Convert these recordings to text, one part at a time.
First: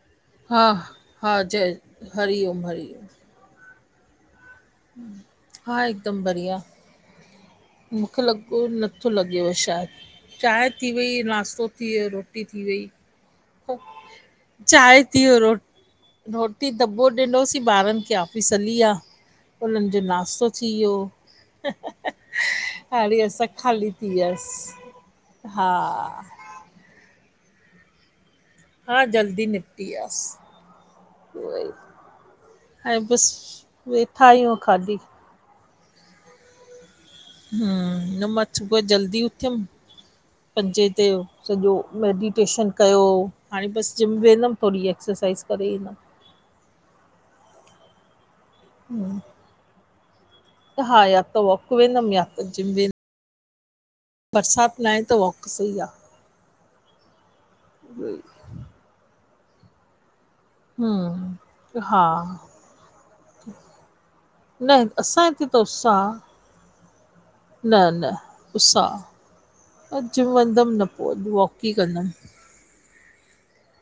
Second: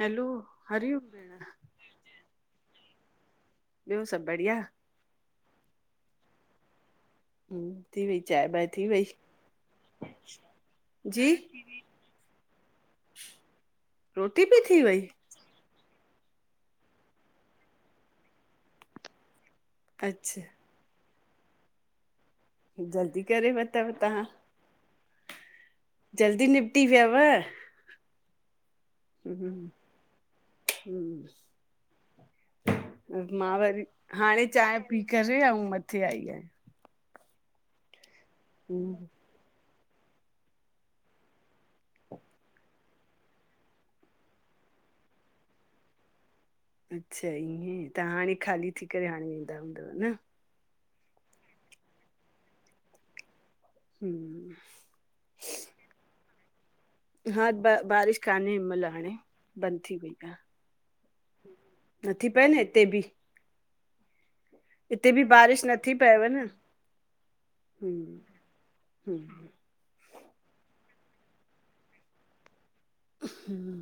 Hello हरिओम हा-हा भेण जय, हरिओम-हरिओम ॿियो सभ बढ़िया? हा हिकदम बढ़िया। हम्म, थी वई मुखे चांहि लॻो बांहि थी वई नथो लॻे शायद। चांय थी वई, जी नाश्तो थी वियो, रोटी थी वई। [inaudible] रोटी बि वई चांय थी वयो, रोटी रोटी त पो ॾिनोसीं ॿारन खे ऑफीस हली वया उनन जो अच्छा नास्तो थी वेयो। जल्दी हाणे असां करे वतव ख़ाली थी तव्हां वयास, हा [unintelligible] हा जल्दी हम निपटी वियासीं ह उहोई ऐं हम मां वरी बसि वेठा हाणे आहियूं चांय खाली पी करे ऐं मथे आई आहेयां। हम न मां सुबुह हम्म, जल्दी उथयम, पंजेे ते सॼो मैडिटेशन कयो हाणे बस जिम वेंदम थोरी एक्सरसाइज़ करे, ईंदम। अच्छा ईअं, तहां हाणे ख़ाली थी करे आणिंदा हूंदव न। हा, या त वॉक वेंदम या त जिम वे हम्म, बरसात न आए त वॉक सई आ। हा, ब बारिश कान्हे हिन मइल हाणे, बंद थी वई आ। हम्म हा नथी पए न हिते बि। न, बि असां हिते बारिश त उस्स नथी आ। पएव न न न, हम्म उस्स आ। हम्म जिम वंदम न पोए, वॉक ई कंदम। हम्म।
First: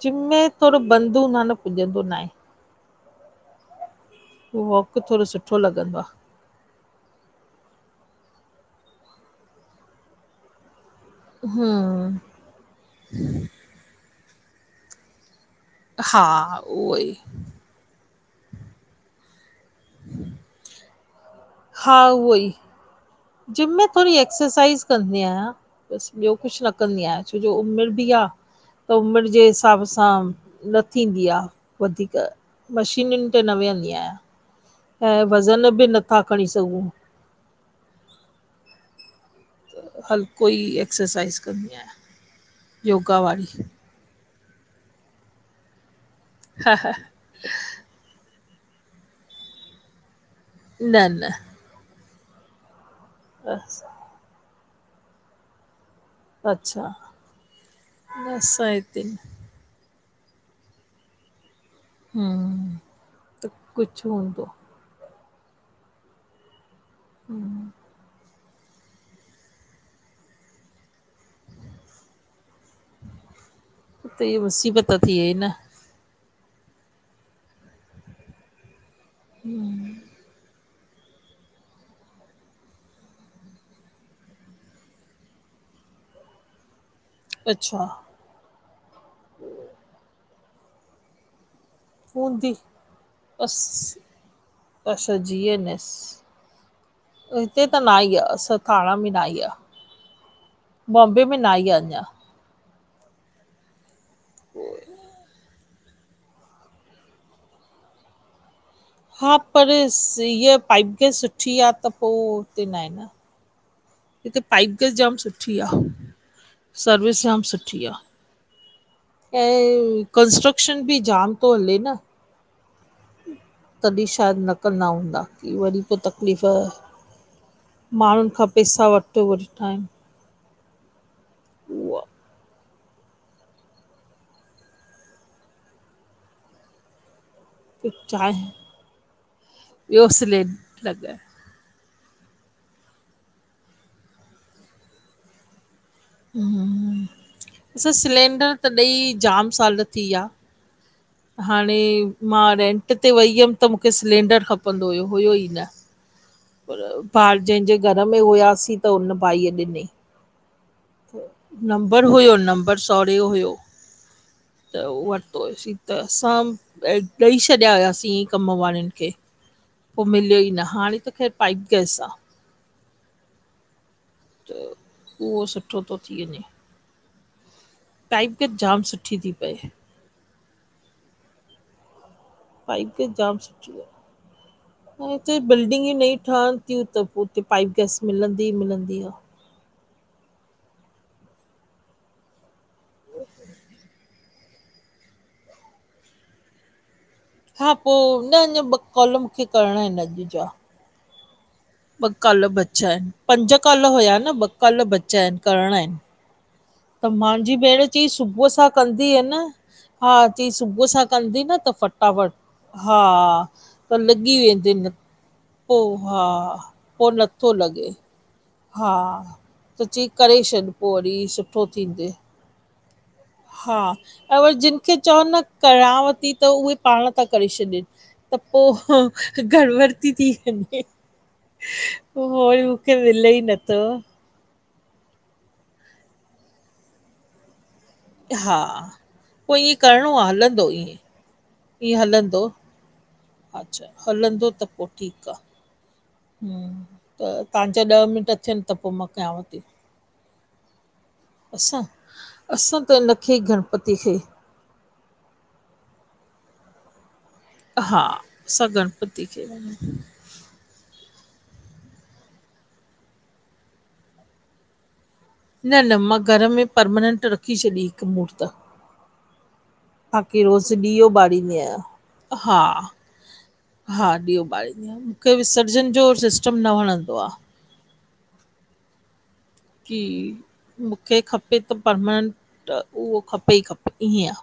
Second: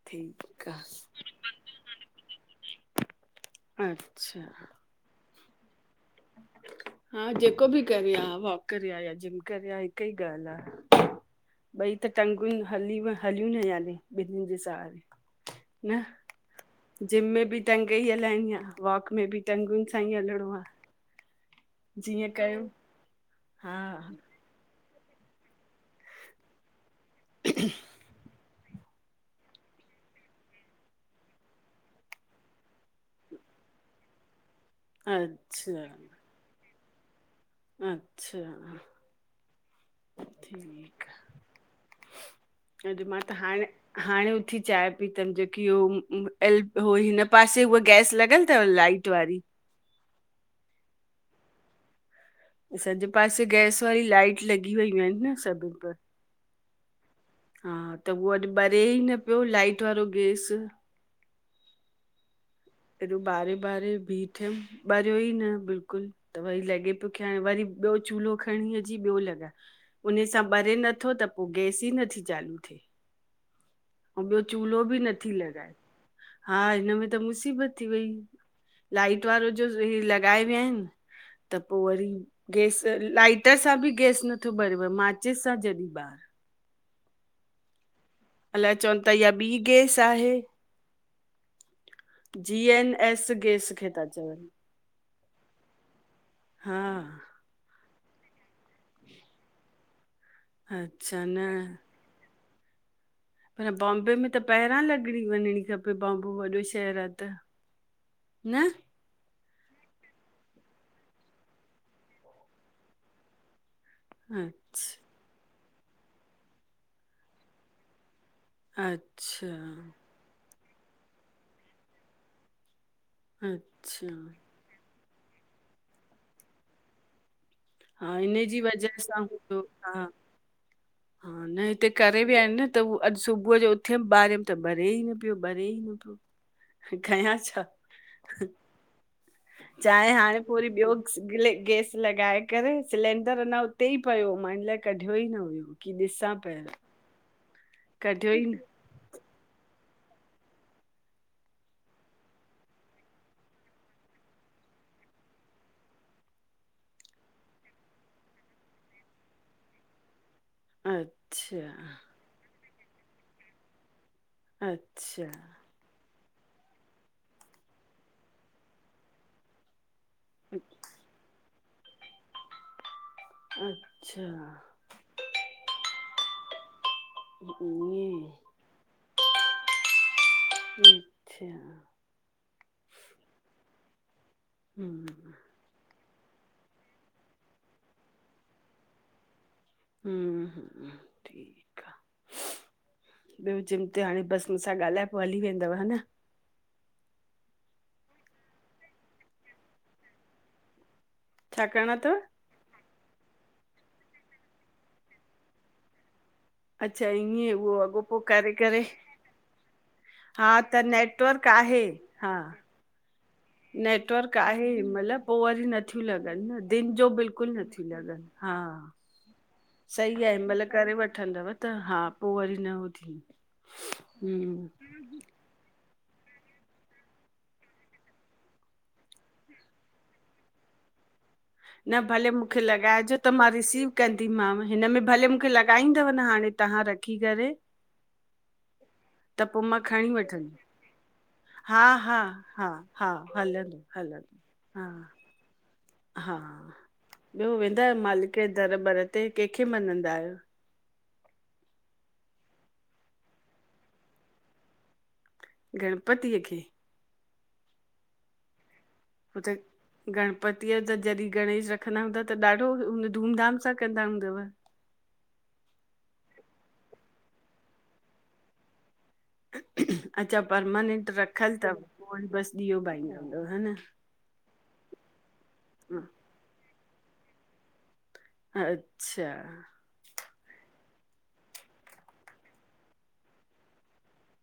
जिम में ठीकु आ। थोड़ो बंद हूंदो आ न पुॼंदो न आए। अच्छा। मूंखे थोड़ो सुठो लॻंदो आ। हा जेको बि कर, हा वॉक कर या जिम कर या हिकु ई ॻाल्हि आ। [inaudible] ॿई हम्म त टंगुन हली हलीयूं न याने ॿिनिन जे सहारे। न! हा उहो ई जिम में बि टंग ई हलाइणी आ, वॉक में बि टंगुनि सां ई हलणो आ। हा जीअं उहो ई कयो। जिम हा में थोड़ी एक्सरसाइज कंदी आहियां। बस ॿियो कुछ न कंदी आहियां, छो जो उमिर बि आ। त उमिर जे हिसाब सां न थींदी आ वधीक। मशीनयुनि ते न वियंदी आहयां ऐं वज़न अच्छा बि नथा खणी सघूं। अच्छा। हल्को ई ठीक एक्सरसाइज़ कंदी आहियां आ। अॼु योगा मां त वारी, हाणे हाणे उथी चांय पीतम, जेकी उ हो हिन पासे उहा गैस लॻियल थव लाइट वारी? न न। असां जे पासे गैस अस वारी लाइट लॻी वयूं आहिन न सभिन पर। अच्छा। हा, त उहो न अॼु असां ॿरे ई हिते न पियो लाइट वारो गैस! हम्म। हेॾो त ॿारे ॿारे कुझु भी हूंदो थियम, ॿरियो ई न बिल्कुल, त वई लॻे प तोखेे हाणे वरी ॿियो चूल्हो खंणी अची ॿियो लॻायो, हुनसां ॿरे नथो त पो गैस ही नथी चालू थिए। त अंउ ॿियो इहा चूल्हो मुसीबत बि थी नथी वई न लॻाए। हा हिनमें त मुसीबत थी वई, लाइट वारो जो लॻाए विया आहिन त पो वरी गैस लाइटर सां बि गैस नथो ॿरेव, माचिस सां जॾहिं ॿार। अच्छा। अलाए चवन था इहा ॿी गैस आहे। हूंदी जी एन एस गैस खे बसि था चवन। अच्छा जी एन एस हा। हिते त न आई आ, असां थाणा में ना आई आ अच्छा बॉम्बे में न ना आई आ अंञा। पर बॉम्बे में त पहिरां लॻणी वंञिणी खपे। बम्बो वॾो शहरु आ त, न। हा पर हीअ पाइपगैस सुठी आ त पो हुते न आहे न। हिते पाइपगैस अच्छा जाम सुठी आ, सर्विस जाम सुठी आ। अच्छा ऐं कंस्ट्रक्शन बि जाम थो हले न तॾहिं अच्छा शायद न कंदा हूंदा, की वरी पो तकलीफ़ हा माण्हुन इन खां जी पेसा वजह सां वठी हूंदो वठता आहिन हा हा, न हिते करे विया आहिन न त अॼ सुबुह जो उथयम ॿारियम त ॿरे ई न पियो ॿरे ई न पियो, कयां छा? चाहे ॿियो चाहे हाणे पो वरी सिलेंडर ॿियो लॻाए गैस लॻाए करे सिलेंडर अञा उते ई पियो, मां हिन लाइ कढियो ई न हुयो की ॾिसां पहिरियो असां सिलेंडर त ॾेइ जाम साल थी विया हाणे मां रेंट ते वई हुयम त माखे सिलेंडर खपंदो हुओ, हुयो ई न पर ॿार जंहिंजे घर में हुआसीं त हुन भाई ॾिनई अच्छा नंबर हुयो नंबर सहुरे जो हुयो। त अच्छा वरि तो हुओसी त असां ॾेई छॾिया हुआसीं कम वारनि खे पो मिलियो ई न हाणे त ख़ैरु पाइप गैस आ। अच्छा त उहो सुठो थो थी वञे पाइप गैस जाम सुठी थी पए ईअं [unintelligible] पाइपगैस जाम सुठी आहे ऐं हम्म हिते बिल्डिंगियूं नई ठहन ती त पो उते पाइप गैस मिलंदी ई मिलंदी आ हम ठीक आ, ॿियो जिम ते हाणे बस मुसा ॻाल्हाए पो हली वेंदव? हा हा पो न अञा ॿ कॉल मुखे करणा आहिन, अॼ जा छा करिणो ॿ अथव काल ॿचा आहिन, पंज काल हुया न ॿ काल, चया आहिन करिणा आहिन। त अच्छा ईअं मांजी उहो भेण अॻो चई पो सुबुह करे सां करे कंदीए न हा चईं त सुबुह सां कंदी नेटवर्क न त आहे फटाफट, हा हा त लॻी नेटवर्क आहे वेंदई न मतिलबु वरी पो नथियूं हा, लॻनि न दिन जो पोइ नथो बिल्कुलु लॻे नथियूं लॻनि हा त चई सही आहे करे हिन छॾ महिल पो करे वरी वठंदव सुठो त हा थींदइ, पो वरी न हो थी हा अगर हम्म जिन खे चओ न कयांव थी, त उहे पाण था करे छॾन त पो, गड़बड़ ती थी वञे। न भले मुखे वरी मूंखे लॻाइजो, मिले त ई मां नथो। रिसीव कंदीमांव, हिनमें भले मुखे लॻाईंदव न हाणे तव्हां रखी करे। हा, पो ईअं करणो आ हलंदो ईएंं? हा-हा-हा-हा हलंदो अच्छा हलंदो त हा पोइ ठीकु आहे। हा, हम्म, त ॿियो तव्हांजा वेंदा आहियो ॾह मिंट मालिक जे थियनि त दर पोइ वर मां ते कयांव कंहिंखे मञदा आहियो? असां-असां त हिनखे गणपति खे गणपतीअ खे? हा सदर हुते गण पतीअ त जॾहिं गणेश रखंदा हूंदाव त ॾाढो हुन धूमधाम सां कंदा हूंदव? न-न मां घर में परमनेंट रखी छॾी हिकु मूरती अच्छा बाकी रोज़ ॾीओ परमानेंट रखियल ॿारंदी अथव आहिया, पोइ वरी बसि हा ॾीओ पाईंदा हूंदव न हा ॾीओ ॿारींदी, मुखे विसर्जन जो सिस्टम न वणंदो आ। अच्छा की मुखे खपे त परमनेंट उहो खपे ई खपे ईअं आ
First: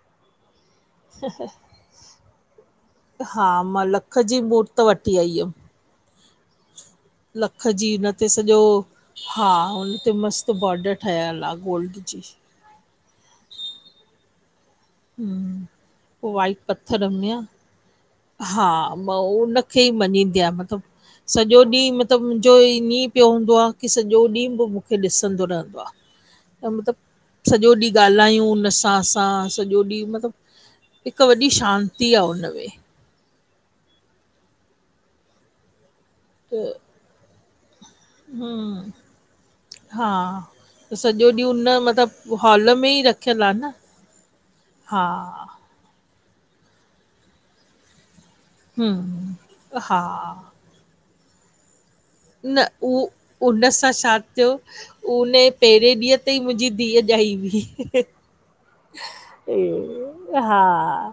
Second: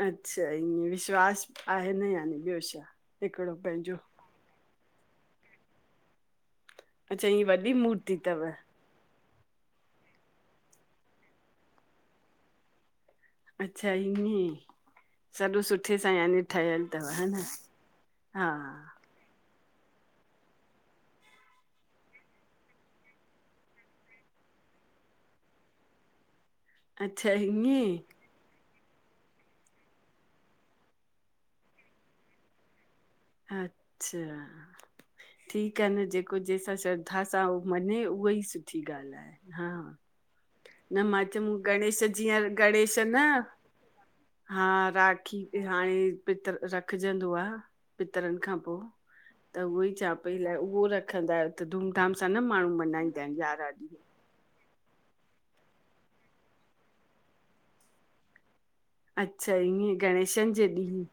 अच्छा ईअं विश्वास आहे न यानी ॿियो छा। हा हिकिड़ो मां पंहिंजो लख जी मूर्त वठी आई हुयमि। अच्छा हीअ लख वॾी जी हुन मूर्ति ते तव सॼो हा हुन ते मस्तु बॉडर ठहियलु आ गोल्ड जी। अच्छा ईअ, सॼो हम्म, सुठे सां पोइ यानी वाइट ठहियल तव पत्थर ह में आहे न? हा मां उनखें ही मञींदी आहियां मतिलबु सॼो ॾींहुं मतिलबु मुंहिंजो ईअं पियो हूंदो आ, की सॼो ॾींहुं बि मूंखे ॾिसंदो रहंदो आ। [inaudible] अच्छा मतिलबु सॼो ईअं ॾींहुं ॻाल्हायूं हुन सां हा सॼो ॾींहुं मतिलबु हिक वॾी शांती आ हुनमें। अच्छा! ठीकु आ न जेको त जंहिंसां श्रद्धा सां उहो मञे उ उहा ई सुठी हम्म, ॻाल्हि आहे। हा त न सॼो मां ॾींहुं चयमूं उन गणेश मतिलबु जीअं हॉल में गणेश ई न रखियल आ हा राखी ते हाणे पितर रखजंदो आ पितरनि खां पो हम्म, त उहो ई हा, चवां पई अलाइ उहो रखंदा आहियो। त धूमधाम सां न माण्हू मनाईंदा आहिनि उन यारहां सां ॾींहुं। छा थियो? उन पहिरें ॾींहुं ते ही मुंहिंजी धीअ ॼाई हुई। अच्छा ईअं गणेशन जे ॾींहुं हा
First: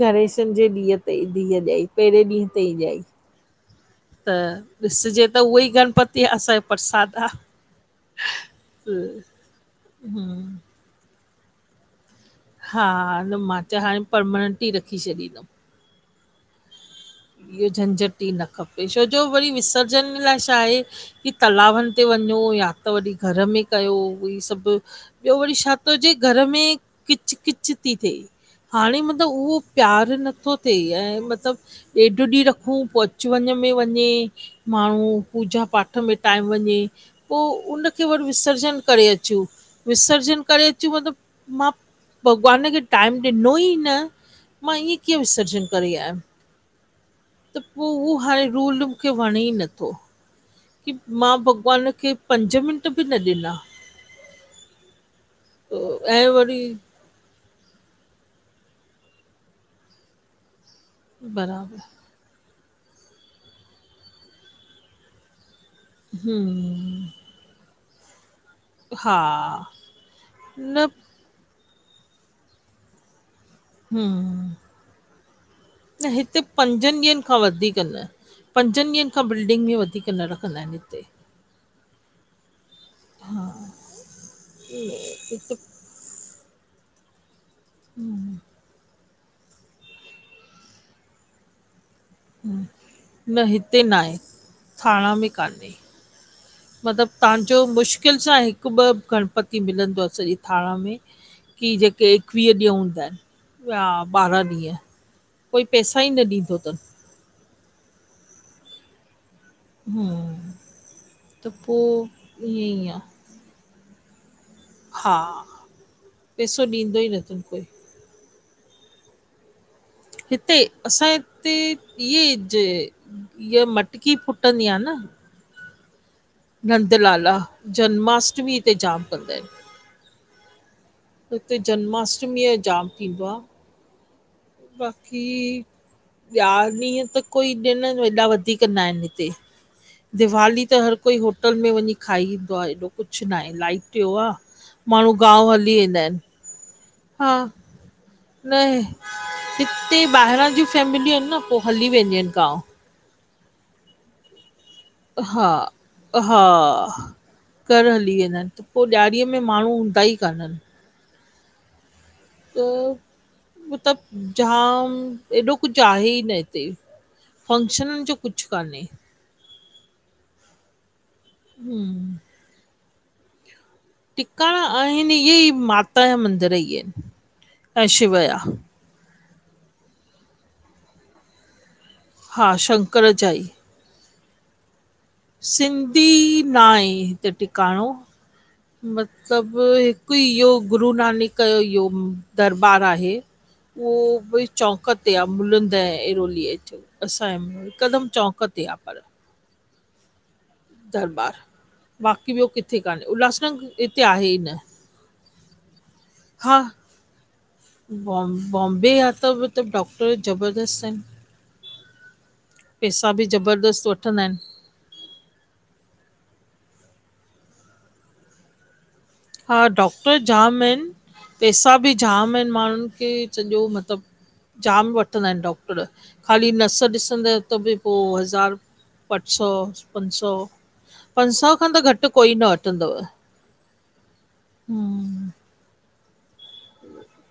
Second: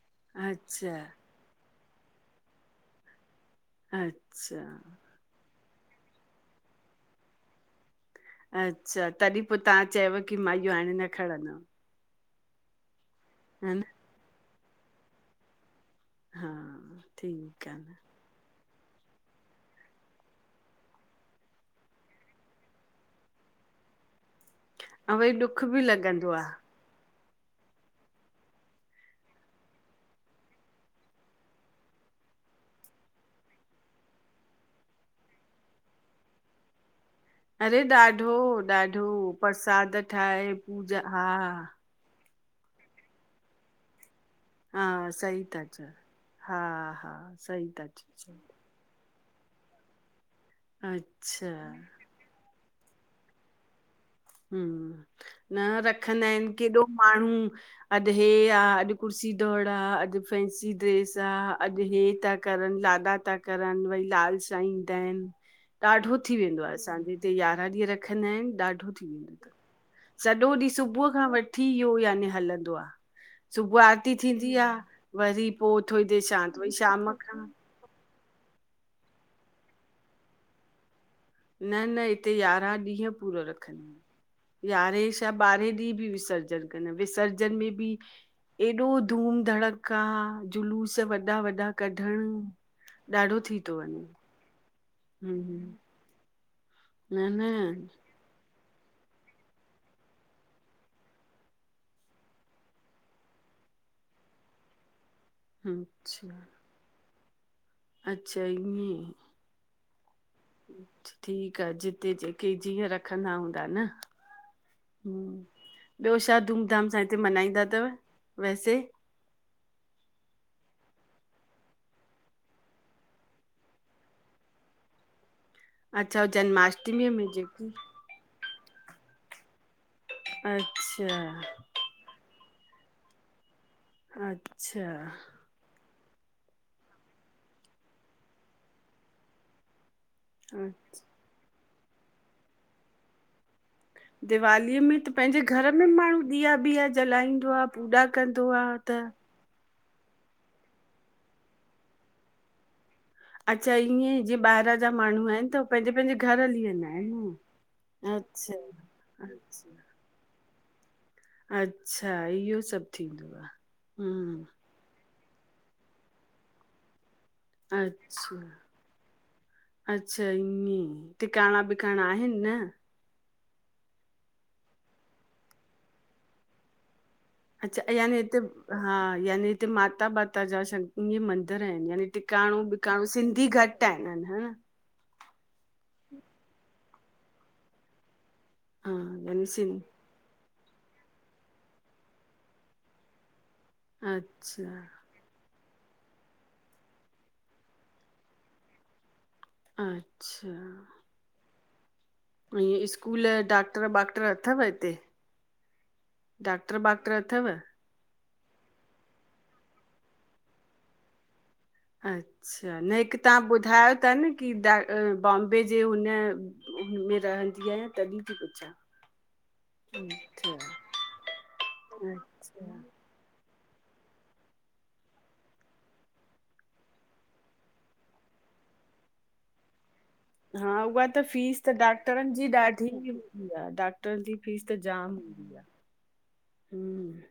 गणेशनि जे अच्छा ॾींहुं ते ही धीअ ॼाई पहिरें ॾींहुं ते ही ॼाई त अच्छा ॾिसजे त उहोई गणपति असांजो प्रसाद आ। अच्छा तॾहिं पो तव्हां चयव की मां हम्म, इहो हाणे न खणंदमि? हा न मां च्यो त हाणे परमनेंट ई रखी छॾींदमि। हा इहो ठीकु आहे न झंझटि ही न खपे छो जो वरी विसर्जन लाइ छा आहे की तलाउनि ते वञो या त वरी घर में कयो इहे सभ ऐं ॿियो वरी ॾुख छा बि थो हुजे लॻंदो घर आहे में किच किच थी थिए। हाणे मतिलबु उहो प्यारु नथो थिए ऐं मतिलब ॾेढु ॾींहुं रखूं पो अचु वञ में वञे माण्हू पूजा पाठ में टाइम वञे पो अरे उनखे वरी ॾाढो विसर्जन ॾाढो करे अचूं। परसाद विसर्जन ठाहे करे अचूं पूजा मतिलब हा मां भॻवान खे टाइम ॾिनो ही न मां हा ईअं कीअं सही था विसर्जन चओ करे आहियमि। हा हा त सही पो था उहो चओ हाणे रूल मूंखे वणे ई न थो। की मां अच्छा भॻवान खे पंज मिंट बि न ॾिना। हम्म न रखंदा ऐं आहिनि वरी केॾो माण्हू अजु हे आ अॼु कुर्सी दौड़ आ अॼु फैंसी ड्रेस आ बराबरि अॼु हे ता करनि, लाॾा था करनि, वरी लाल सां ईंदा आहिनि। ॾाढो थी वेंदो आहे हम्म, असांजे यारहां ॾींहं रखंदा आहिनि। ॾाढो थी हा वेंदो आ सॼो ॾींहुं न सुबुह खां वठी ठी वियो यानि हलंदो आ। सुबुह आरती थींदी हम्म, आ, वरी पो थोरी देरि शांति, वरी शाम खां कल पंजंनि ॾींहंनि खां बिल्डिंग में वधीक न रखंदा हिनि हिते। न न हिते यारहां ॾींहं पूरो हा, रखंन यारहें छा ॿारहें ॾींहुं ॿि विसर्जन कन्दायुं विसर्जन जन में ॿि एॾो धूम धड़क्का जुलूस वॾा। वॾा। कढण न, हिते ॾाढो न थी तो हिते न वंञ। आहे थाणा में कान्हे मतिलबु तव्हांजो मुश्किल सां हिकु ॿ, गणपति मिलंदो आ सॼे थाणा में। की जेके इकवीह ॾींहं हुंदाइन या ॿारहां ॾींहं। कोई पैसा ई न अच्छा ॾींदो तनि। अच्छा ईंञ्हें। हुं। ठीक आ जिते जेके ईअं ई जीअं आहे रखंदा हुंदा न। हा हुं ॿियो छा पैसो धूम धाम ॾींदो सां ई हिते न अथनि कोई मनाईंदा तव वैसे। हिते असांॼे इते, इहे, जे। ईअ, मटकी फुटंदी आ न। अच्छा? ओ जन्म नंदलाला जन्माष्टमी हिते जाम कंदा इन। अच्छा। जन्माष्टमीअ ॼो जाम थींदो आ। हा [inaudible] बाक़ी ॿिया ॾींहं त कोई ॾिण। एॾा वधीक ना हिनि हिते। दिवाली त हर कोई होटल में वंञीं खाई ईंदो आ। एॾो कुछु नाए लाइ दिवालीअ में त पंहिंजे घर में वेंदा आहिनि माण्हूं। ॾीया ॿीया हा जलाईंदो आ पूॼा कंदो न आ त। हिते ॿाहिरां ज्यूं फैमिलियूं इनि न पो हली वेंदियूं इन गांव। अच्छा ईंञ्हें जीअं ॿाहिरां जा माण्हूं आहिनि हा त पंहिंजे, पंहिंजे घर हा हली वेंदा हिनि। घर हली वेंदा हिनि त पो ॾियारीअ में माण्हूं हूंदा ई कान्हनि। अच्छा। ई। त मतिलब ॼाम एॾो कुझु आहेई न हिते। फंक्शननि जो अच्छा। कुझु कान्हे अच्छा ईंञ्हें। टिकाणां ॿिकाणां हम्म आहिनि न। टिकाणां आहिनि इहे ई माता ॼा मंदिर ई एन। अच्छा। यानि हिते हा यानि हिते माता ॿाता जा शक इंञें मंदिर हिनि यानि। हा टिकाणों ॿिकाणों शंकर जा सिंधी ई घटि आहिनि हन? सिंधी ना हे हिते टिकाणों हा यानी मतिलब। सिं हिकु ईह्यो गुरु नानक जो इह्यो दरबारु आहे। उहो भि अच्छा चौंक इते मुलूंड ऐं अरोली जे चौंक असांॼो हिकदमि चौक ते आ पर। अच्छा। ॿार, बाक़ी ॿियो किथे ईअं कान्हे स्कूल उल्हासनगर डॉक्टर इते वाक्टर आहेई न। डाक्टर ॿाक्टर अथव? बॉम्ब, बॉम्बे आ त मतिलब डॉक्टर ज़बरदस्त आहिनि। अच्छा। न पैसा हिकु बि तव्हां ज़बरदस्त ॿुधायो ता वठंदा न आहिनि की डाक् अ बॉम्बे जे हुन में रहंदी आहियां तॾिहिं ती पुछां। हा डॉक्टर अच्छा जाम आहिनि। पैसा ॿि जाम आहिनि अच्छा माण्हुनि खे। सॼो मतिलब। जाम वठंदा आहिनि डॉक्टर। ख़ाली नस ॾिसंदए त ॿि पो हज़ार। अठ् सौ पंज सौ हा उहा त पंज सौ खां त घटि कोई न वठंदव। डॉक्टरन जी फीस त जाम हम्म, हुंदी आ हम्म।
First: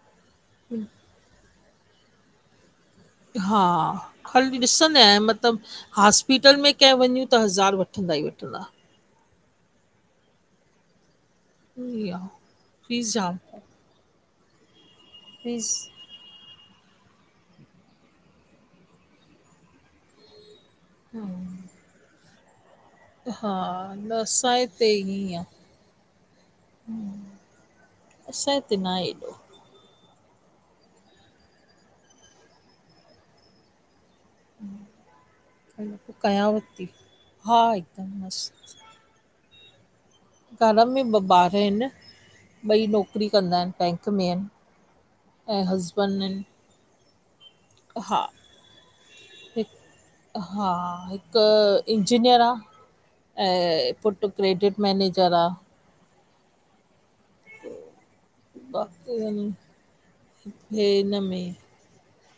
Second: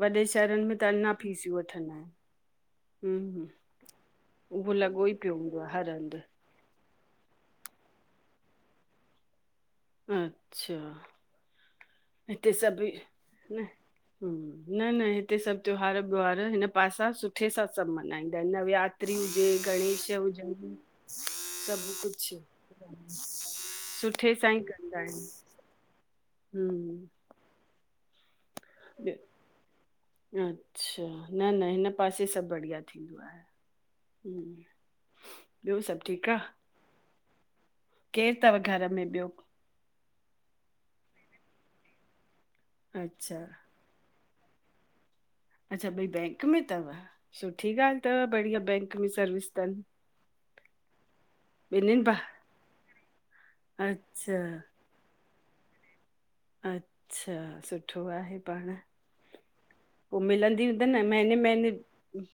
वॾे शहरनि में त अञां फीसियूं वठंदा हिनि। हा खाली लॻो ई ॾिसंदाइन पियो हूंदो आहे मतिलबु हर हंधि हॉस्पि होटल में कंहिं वञूं त हज़ार वठंदा ई वठंदा। अच्छा ईअं आहे, हिते सभेइ फीस जाम न न न हिते सभु फीस त्योहार त्यौहार हिन पासा सुठे सां सभु मञाईंदा आहिनि। नवरात्री हुजे गणेश हुजनि। सभु कुझ हा, न सुठे सां असांजे ही हिते कंदा ईअं आहिन। ई आहे, हम् असांजे हिते न आहे एॾो। अच्छा न न हिन पासे सभु बढ़िया थींदो आहे। हम्म ॿियो सभु पो ठीकु आहे कयांवथी हा आहे। केरु तव घर में ॿियो? घर में ॿ ॿार इनि ॿई नौकरी अच्छा कंदा आहिनि बैंक में आहिनि। ऐं अच्छा ॿई हस्बैंड आहिनि बैंक में तव? सुठी ॻाल्हि हा तव बढ़िया बैंक में सर्विस अथनि। हिकु हा हिकु ॿिन्हिनि भा इंजीनियर आ ऐं पुट अच्छा क्रेडिट मैनेजर आ। अच्छा सुठ सुठो आहे पाण। बाक़ी हे पो मिलंदियूं हूंदन न हिन महिने में महिने